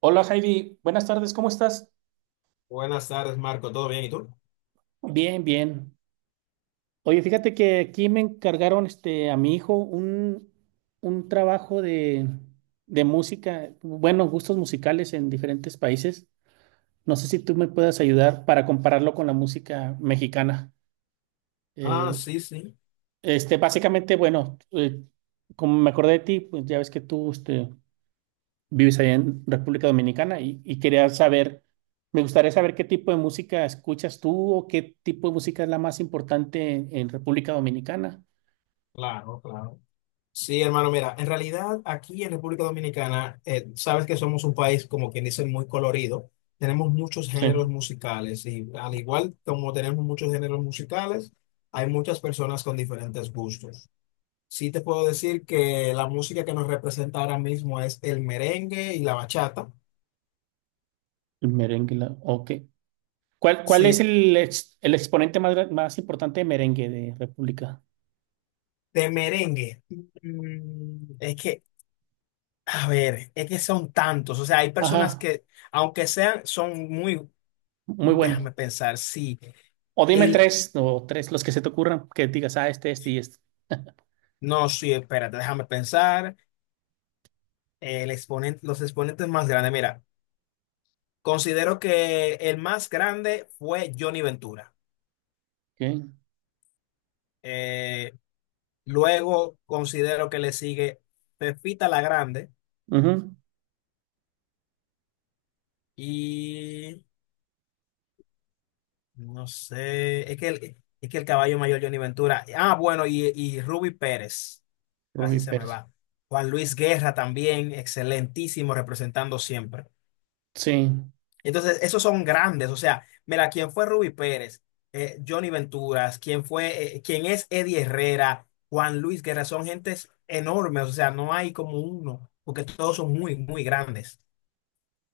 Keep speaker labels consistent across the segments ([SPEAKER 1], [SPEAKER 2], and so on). [SPEAKER 1] Hola Heidi, buenas tardes, ¿cómo estás?
[SPEAKER 2] Buenas tardes, Marco. ¿Todo bien? ¿Y tú?
[SPEAKER 1] Bien, bien. Oye, fíjate que aquí me encargaron a mi hijo un trabajo de música, bueno, gustos musicales en diferentes países. No sé si tú me puedas ayudar para compararlo con la música mexicana.
[SPEAKER 2] Ah,
[SPEAKER 1] Eh,
[SPEAKER 2] sí, sí.
[SPEAKER 1] básicamente, bueno, como me acordé de ti, pues ya ves que tú vives allá en República Dominicana y quería saber, me gustaría saber qué tipo de música escuchas tú o qué tipo de música es la más importante en República Dominicana.
[SPEAKER 2] Claro, claro. Sí, hermano, mira, en realidad aquí en República Dominicana, sabes que somos un país, como quien dice, muy colorido. Tenemos muchos
[SPEAKER 1] Sí,
[SPEAKER 2] géneros
[SPEAKER 1] el
[SPEAKER 2] musicales y al igual como tenemos muchos géneros musicales, hay muchas personas con diferentes gustos. Sí te puedo decir que la música que nos representa ahora mismo es el merengue y la bachata.
[SPEAKER 1] merengue, ok. ¿Cuál es
[SPEAKER 2] Sí,
[SPEAKER 1] el exponente más importante de merengue de República?
[SPEAKER 2] de merengue. Mm, es que A ver, es que son tantos, o sea, hay personas
[SPEAKER 1] Ajá,
[SPEAKER 2] que, aunque sean, son muy,
[SPEAKER 1] muy bueno.
[SPEAKER 2] déjame pensar, sí,
[SPEAKER 1] O dime
[SPEAKER 2] el,
[SPEAKER 1] tres, o tres, los que se te ocurran, que digas, ah, este y este.
[SPEAKER 2] no, sí, espérate, déjame pensar, el exponente, los exponentes más grandes, mira, considero que el más grande fue Johnny Ventura.
[SPEAKER 1] Ok,
[SPEAKER 2] Eh, luego considero que le sigue Pepita la Grande
[SPEAKER 1] ujú,
[SPEAKER 2] y, no sé, es que el caballo mayor Johnny Ventura, ah, bueno, y Ruby Pérez. Casi
[SPEAKER 1] Rubí
[SPEAKER 2] se me
[SPEAKER 1] Pérez.
[SPEAKER 2] va. Juan Luis Guerra también, excelentísimo, representando siempre.
[SPEAKER 1] Sí,
[SPEAKER 2] Entonces, esos son grandes. O sea, mira, quién fue Ruby Pérez. Johnny Venturas, quién fue, quién es Eddie Herrera, Juan Luis Guerra, son gentes enormes. O sea, no hay como uno, porque todos son muy, muy grandes.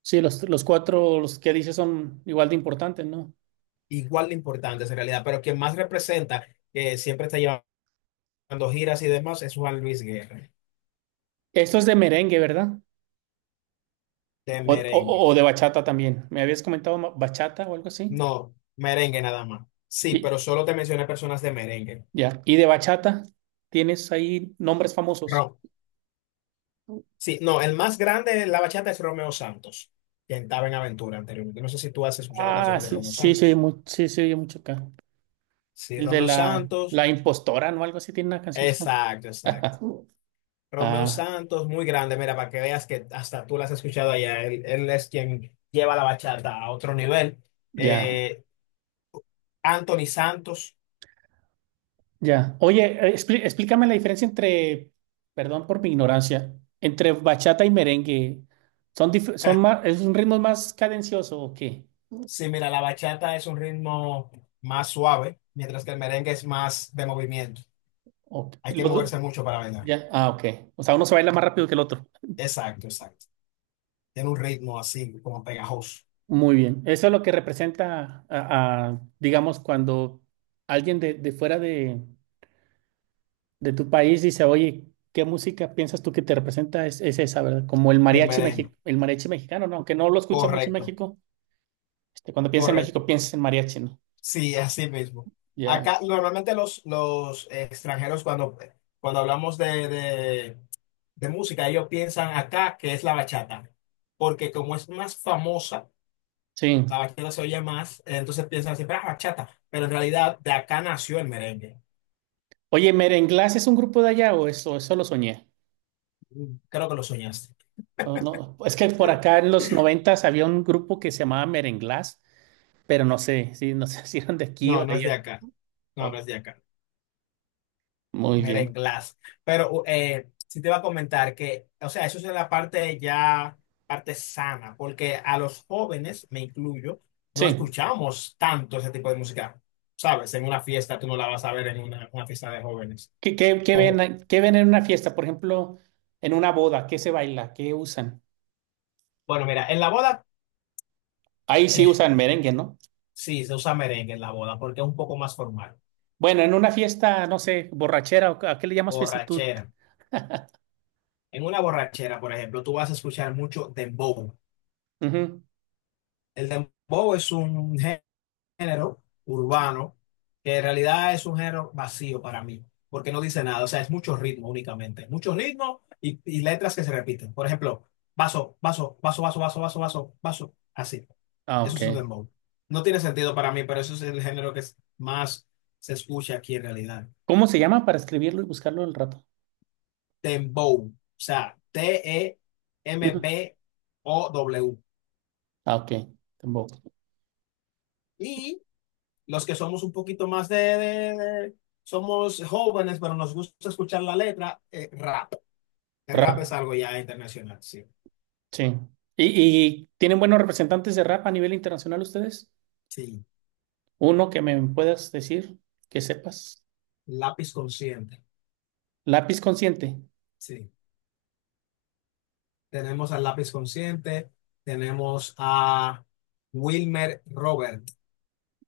[SPEAKER 1] sí, los cuatro, los que dices son igual de importantes, ¿no?
[SPEAKER 2] Igual de importantes en realidad, pero quien más representa, que siempre está llevando giras y demás, es Juan Luis Guerra,
[SPEAKER 1] Esto es de merengue, ¿verdad?
[SPEAKER 2] de
[SPEAKER 1] O
[SPEAKER 2] merengue.
[SPEAKER 1] de bachata también. Me habías comentado bachata o algo así.
[SPEAKER 2] No, merengue nada más. Sí,
[SPEAKER 1] Y
[SPEAKER 2] pero solo te mencioné personas de merengue.
[SPEAKER 1] ya. Y de bachata, ¿tienes ahí nombres famosos?
[SPEAKER 2] Rock. Sí, no, el más grande de la bachata es Romeo Santos, que estaba en Aventura anteriormente. No sé si tú has escuchado
[SPEAKER 1] Ah,
[SPEAKER 2] canciones de
[SPEAKER 1] sí,
[SPEAKER 2] Romeo
[SPEAKER 1] sí, se oye
[SPEAKER 2] Santos.
[SPEAKER 1] sí, se oye mucho acá.
[SPEAKER 2] Sí,
[SPEAKER 1] El de
[SPEAKER 2] Romeo
[SPEAKER 1] la,
[SPEAKER 2] Santos,
[SPEAKER 1] impostora, ¿no? Algo así tiene una canción que se llama.
[SPEAKER 2] exacto, exacto. Romeo
[SPEAKER 1] Ah,
[SPEAKER 2] Santos, muy grande, mira, para que veas que hasta tú las has escuchado allá. Él es quien lleva la bachata a otro nivel.
[SPEAKER 1] ya,
[SPEAKER 2] Eh, Anthony Santos.
[SPEAKER 1] ya. Oye, explícame la diferencia entre, perdón por mi ignorancia, entre bachata y merengue. ¿Son más, es un ritmo más cadencioso o qué?
[SPEAKER 2] Sí, mira, la bachata es un ritmo más suave, mientras que el merengue es más de movimiento.
[SPEAKER 1] ¿O
[SPEAKER 2] Hay que
[SPEAKER 1] Los dos-
[SPEAKER 2] moverse mucho para bailar.
[SPEAKER 1] ya, ah, ok. O sea, uno se baila más rápido que el otro.
[SPEAKER 2] Exacto, exacto. Tiene un ritmo así, como pegajoso.
[SPEAKER 1] Muy bien, eso es lo que representa, a, digamos, cuando alguien de fuera de tu país dice, oye, ¿qué música piensas tú que te representa? Es esa, ¿verdad? Como el
[SPEAKER 2] El
[SPEAKER 1] mariachi,
[SPEAKER 2] merengue,
[SPEAKER 1] mexi- el mariachi mexicano, ¿no? Aunque no lo escucha mucho en
[SPEAKER 2] correcto,
[SPEAKER 1] México, cuando piensa en
[SPEAKER 2] correcto.
[SPEAKER 1] México, piensa en mariachi, ¿no?
[SPEAKER 2] Sí, así mismo.
[SPEAKER 1] Ya,
[SPEAKER 2] Acá normalmente los extranjeros cuando hablamos de música, ellos piensan acá que es la bachata, porque como es más famosa,
[SPEAKER 1] sí.
[SPEAKER 2] la bachata se oye más, entonces piensan siempre, ah, bachata, pero en realidad de acá nació el merengue.
[SPEAKER 1] Oye, ¿Merenglás es un grupo de allá o eso lo soñé?
[SPEAKER 2] Mm. Creo que lo soñaste.
[SPEAKER 1] O no, es que por acá en los noventas había un grupo que se llamaba Merenglás, pero no sé, sí, no sé si eran de aquí
[SPEAKER 2] No,
[SPEAKER 1] o de
[SPEAKER 2] no es de
[SPEAKER 1] allá.
[SPEAKER 2] acá. No, no es
[SPEAKER 1] Oh,
[SPEAKER 2] de acá.
[SPEAKER 1] muy bien,
[SPEAKER 2] Merenglás. Pero sí te iba a comentar que, o sea, eso es la parte ya, parte sana, porque a los jóvenes, me incluyo, no
[SPEAKER 1] sí.
[SPEAKER 2] escuchamos tanto ese tipo de música. Sabes, en una fiesta tú no la vas a ver en una fiesta de jóvenes.
[SPEAKER 1] ¿Qué, qué- qué
[SPEAKER 2] Como,
[SPEAKER 1] ven, qué ven en una fiesta? Por ejemplo, en una boda, ¿qué se baila? ¿Qué usan?
[SPEAKER 2] bueno, mira, en la boda,
[SPEAKER 1] Ahí sí
[SPEAKER 2] eh,
[SPEAKER 1] usan merengue, ¿no?
[SPEAKER 2] sí, se usa merengue en la boda porque es un poco más formal.
[SPEAKER 1] Bueno, en una fiesta, no sé, borrachera, ¿o ¿a qué le llamas fiesta tú?
[SPEAKER 2] Borrachera. En una borrachera, por ejemplo, tú vas a escuchar mucho dembow.
[SPEAKER 1] Ujú.
[SPEAKER 2] El dembow es un género urbano que en realidad es un género vacío para mí, porque no dice nada, o sea, es mucho ritmo únicamente, mucho ritmo y letras que se repiten. Por ejemplo, vaso, vaso, vaso, vaso, vaso, vaso, vaso, vaso, así.
[SPEAKER 1] Ah,
[SPEAKER 2] Eso
[SPEAKER 1] ok.
[SPEAKER 2] es un dembow. No tiene sentido para mí, pero eso es el género que más se escucha aquí en realidad.
[SPEAKER 1] ¿Cómo se llama para escribirlo y buscarlo al rato?
[SPEAKER 2] Dembow, o sea,
[SPEAKER 1] Ujú.
[SPEAKER 2] T-E-M-B-O-W.
[SPEAKER 1] Ah, ok. Tampoco.
[SPEAKER 2] Y los que somos un poquito más somos jóvenes, pero nos gusta escuchar la letra, rap. El rap es
[SPEAKER 1] Rap,
[SPEAKER 2] algo ya internacional, sí.
[SPEAKER 1] sí. ¿Y, y tienen buenos representantes de rap a nivel internacional ustedes?
[SPEAKER 2] Sí.
[SPEAKER 1] Uno que me puedas decir, que sepas.
[SPEAKER 2] Lápiz Consciente,
[SPEAKER 1] Lápiz Consciente.
[SPEAKER 2] sí. Tenemos al Lápiz Consciente, tenemos a Wilmer Robert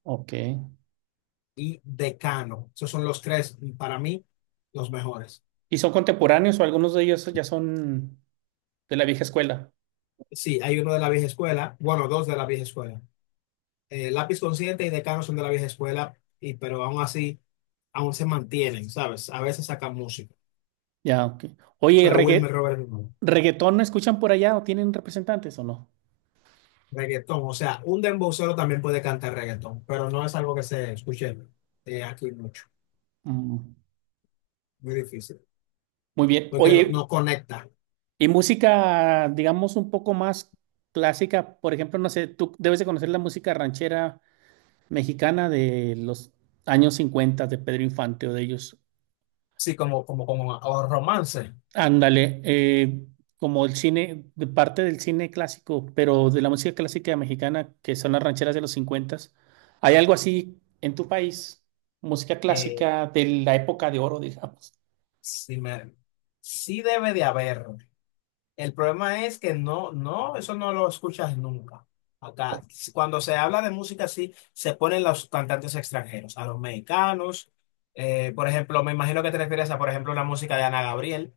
[SPEAKER 1] Ok.
[SPEAKER 2] y Decano. Esos son los tres, para mí, los mejores.
[SPEAKER 1] ¿Y son contemporáneos o algunos de ellos ya son de la vieja escuela?
[SPEAKER 2] Sí, hay uno de la vieja escuela, bueno, dos de la vieja escuela. Lápiz Consciente y Decano son de la vieja escuela, pero aún así, aún se mantienen, ¿sabes? A veces sacan música.
[SPEAKER 1] Ya, ok. Oye,
[SPEAKER 2] Pero Wilmer Roberts no.
[SPEAKER 1] ¿reggaetón no escuchan por allá o tienen representantes o no?
[SPEAKER 2] Reggaetón, o sea, un dembowcero también puede cantar reggaetón, pero no es algo que se escuche aquí mucho,
[SPEAKER 1] Mm.
[SPEAKER 2] muy difícil,
[SPEAKER 1] Muy bien.
[SPEAKER 2] porque no,
[SPEAKER 1] Oye,
[SPEAKER 2] no conecta.
[SPEAKER 1] y música, digamos, un poco más clásica, por ejemplo, no sé, tú debes de conocer la música ranchera mexicana de los años 50 de Pedro Infante o de ellos.
[SPEAKER 2] Sí, como o romance.
[SPEAKER 1] Ándale, como el cine, de parte del cine clásico, pero de la música clásica mexicana, que son las rancheras de los 50, ¿hay algo así en tu país? Música
[SPEAKER 2] eh,
[SPEAKER 1] clásica de la época de oro, digamos.
[SPEAKER 2] sí, sí debe de haber. El problema es que no, no, eso no lo escuchas nunca. Acá, cuando se habla de música, sí, se ponen los cantantes extranjeros, a los mexicanos. Por ejemplo, me imagino que te refieres a, por ejemplo, la música de Ana Gabriel.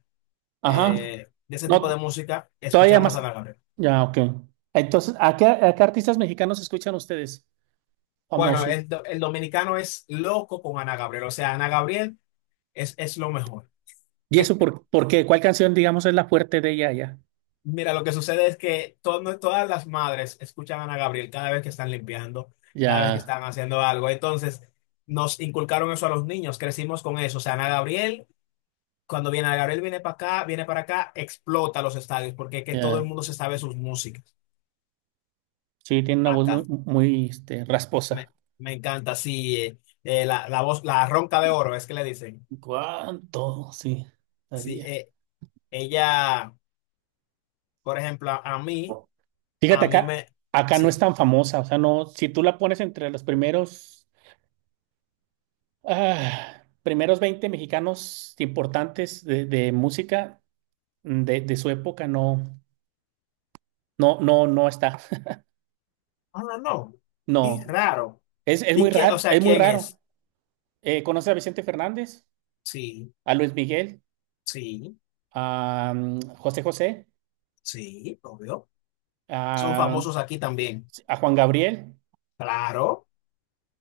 [SPEAKER 1] Ajá,
[SPEAKER 2] De ese tipo de
[SPEAKER 1] no,
[SPEAKER 2] música,
[SPEAKER 1] todavía
[SPEAKER 2] escuchamos a
[SPEAKER 1] más.
[SPEAKER 2] Ana Gabriel.
[SPEAKER 1] Ya, ok. Entonces, ¿a qué artistas mexicanos escuchan ustedes?
[SPEAKER 2] Bueno,
[SPEAKER 1] Famoso.
[SPEAKER 2] el dominicano es loco con Ana Gabriel, o sea, Ana Gabriel es lo mejor.
[SPEAKER 1] ¿Y eso por qué? ¿Cuál canción, digamos, es la fuerte de ella ya?
[SPEAKER 2] Mira, lo que sucede es que todas las madres escuchan a Ana Gabriel cada vez que están limpiando, cada vez que
[SPEAKER 1] Ya,
[SPEAKER 2] están haciendo algo. Entonces, nos inculcaron eso a los niños, crecimos con eso. O sea, Ana Gabriel, cuando viene Ana Gabriel, viene para acá, explota los estadios, porque es que todo el
[SPEAKER 1] ya.
[SPEAKER 2] mundo se sabe sus músicas
[SPEAKER 1] Sí, tiene una voz muy,
[SPEAKER 2] acá.
[SPEAKER 1] muy,
[SPEAKER 2] Me,
[SPEAKER 1] rasposa.
[SPEAKER 2] me encanta, sí, la voz, la ronca de oro, es que le dicen.
[SPEAKER 1] ¿Cuánto? Sí,
[SPEAKER 2] Sí,
[SPEAKER 1] daría.
[SPEAKER 2] ella, por ejemplo, a mí, a
[SPEAKER 1] Fíjate
[SPEAKER 2] mí
[SPEAKER 1] acá,
[SPEAKER 2] me,
[SPEAKER 1] acá no es
[SPEAKER 2] sí,
[SPEAKER 1] tan famosa, o sea, no, si tú la pones entre los primeros, ah, primeros 20 mexicanos importantes de música de su época, no, no, no, no está,
[SPEAKER 2] ah, no, no, es
[SPEAKER 1] no,
[SPEAKER 2] raro.
[SPEAKER 1] es
[SPEAKER 2] ¿Y
[SPEAKER 1] muy
[SPEAKER 2] qué, o
[SPEAKER 1] raro,
[SPEAKER 2] sea,
[SPEAKER 1] es muy
[SPEAKER 2] quién es?
[SPEAKER 1] raro. ¿Conoces a Vicente Fernández,
[SPEAKER 2] Sí,
[SPEAKER 1] a Luis Miguel,
[SPEAKER 2] sí,
[SPEAKER 1] a José José,
[SPEAKER 2] sí, obvio. Son
[SPEAKER 1] a,
[SPEAKER 2] famosos aquí también.
[SPEAKER 1] a Juan Gabriel?
[SPEAKER 2] Claro,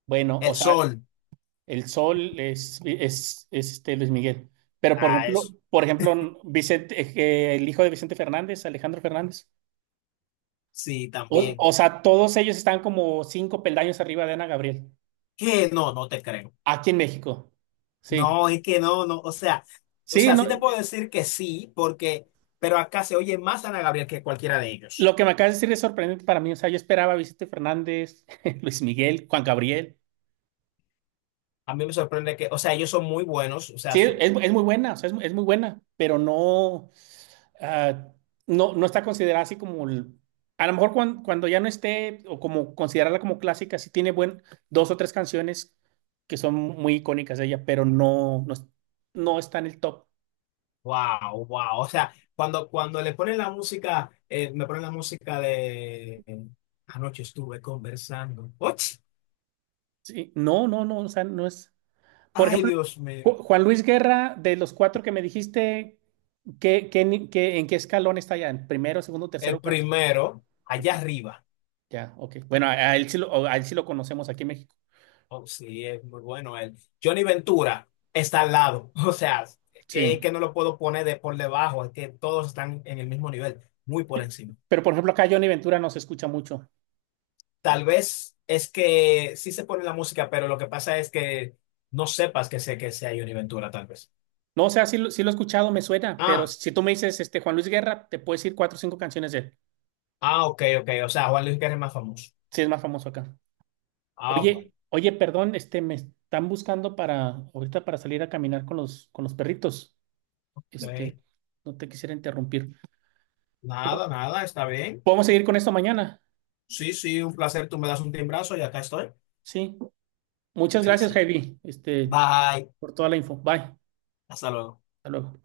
[SPEAKER 1] Bueno, o
[SPEAKER 2] el
[SPEAKER 1] sea,
[SPEAKER 2] sol,
[SPEAKER 1] El Sol es este Luis Miguel. Pero por
[SPEAKER 2] ah,
[SPEAKER 1] ejemplo,
[SPEAKER 2] eso,
[SPEAKER 1] por ejemplo, Vicente, que el hijo de Vicente Fernández, Alejandro Fernández.
[SPEAKER 2] sí,
[SPEAKER 1] O,
[SPEAKER 2] también.
[SPEAKER 1] o sea, todos ellos están como cinco peldaños arriba de Ana Gabriel,
[SPEAKER 2] ¿Qué? No, no te creo.
[SPEAKER 1] aquí en México. Sí.
[SPEAKER 2] No, es que no, no, o sea, o
[SPEAKER 1] Sí,
[SPEAKER 2] sea,
[SPEAKER 1] no,
[SPEAKER 2] sí te puedo decir que sí, pero acá se oye más Ana Gabriel que cualquiera de ellos.
[SPEAKER 1] lo que me acabas de decir es sorprendente para mí. O sea, yo esperaba a Vicente Fernández, Luis Miguel, Juan Gabriel.
[SPEAKER 2] A mí me sorprende que, o sea, ellos son muy buenos, o sea,
[SPEAKER 1] Sí, es,
[SPEAKER 2] so.
[SPEAKER 1] es muy buena, o sea, es muy buena, pero no, ah, no, no está considerada así como, a lo mejor cuando, ya no esté, o como considerarla como clásica, sí tiene dos o tres canciones que son muy icónicas de ella, pero no, no, no está en el top.
[SPEAKER 2] Wow, wow. O sea, cuando le ponen la música, me ponen la música de Anoche estuve conversando. ¡Och!
[SPEAKER 1] Sí, no, no, no, o sea, no es. Por
[SPEAKER 2] Ay,
[SPEAKER 1] ejemplo,
[SPEAKER 2] Dios mío.
[SPEAKER 1] Juan Luis Guerra, de los cuatro que me dijiste, ¿qué, qué ni- qué- en qué escalón está ya? ¿En primero, segundo,
[SPEAKER 2] El
[SPEAKER 1] tercero, cuarto?
[SPEAKER 2] primero, allá
[SPEAKER 1] Primero.
[SPEAKER 2] arriba.
[SPEAKER 1] Ya, ok. Bueno, a él sí lo, a él sí lo conocemos aquí en México.
[SPEAKER 2] Oh, sí, es muy bueno él. Johnny Ventura está al lado. O sea, que,
[SPEAKER 1] Sí.
[SPEAKER 2] que no lo puedo poner de por debajo, es que todos están en el mismo nivel, muy por encima.
[SPEAKER 1] Pero por ejemplo, acá Johnny Ventura no se escucha mucho.
[SPEAKER 2] Tal vez es que sí se pone la música, pero lo que pasa es que no sepas que sé que sea Johnny Ventura, tal vez.
[SPEAKER 1] No, o sea, sí lo he escuchado, me suena, pero
[SPEAKER 2] Ah.
[SPEAKER 1] si tú me dices este Juan Luis Guerra, te puedo decir cuatro o cinco canciones de él.
[SPEAKER 2] Ah, ok, ok. O sea, Juan Luis Guerra es más famoso.
[SPEAKER 1] Sí, es más famoso acá.
[SPEAKER 2] Ah,
[SPEAKER 1] Oye,
[SPEAKER 2] bueno.
[SPEAKER 1] oye, perdón, me están buscando para ahorita para salir a caminar con los perritos. Este,
[SPEAKER 2] Ok.
[SPEAKER 1] no te quisiera interrumpir.
[SPEAKER 2] Nada, nada, está bien.
[SPEAKER 1] Podemos seguir con esto mañana.
[SPEAKER 2] Sí, sí, un placer. Tú me das un timbrazo y acá estoy.
[SPEAKER 1] Sí. Muchas
[SPEAKER 2] Sí,
[SPEAKER 1] gracias,
[SPEAKER 2] sí.
[SPEAKER 1] Javi,
[SPEAKER 2] Bye.
[SPEAKER 1] por toda la info. Bye.
[SPEAKER 2] Hasta luego.
[SPEAKER 1] Hasta luego.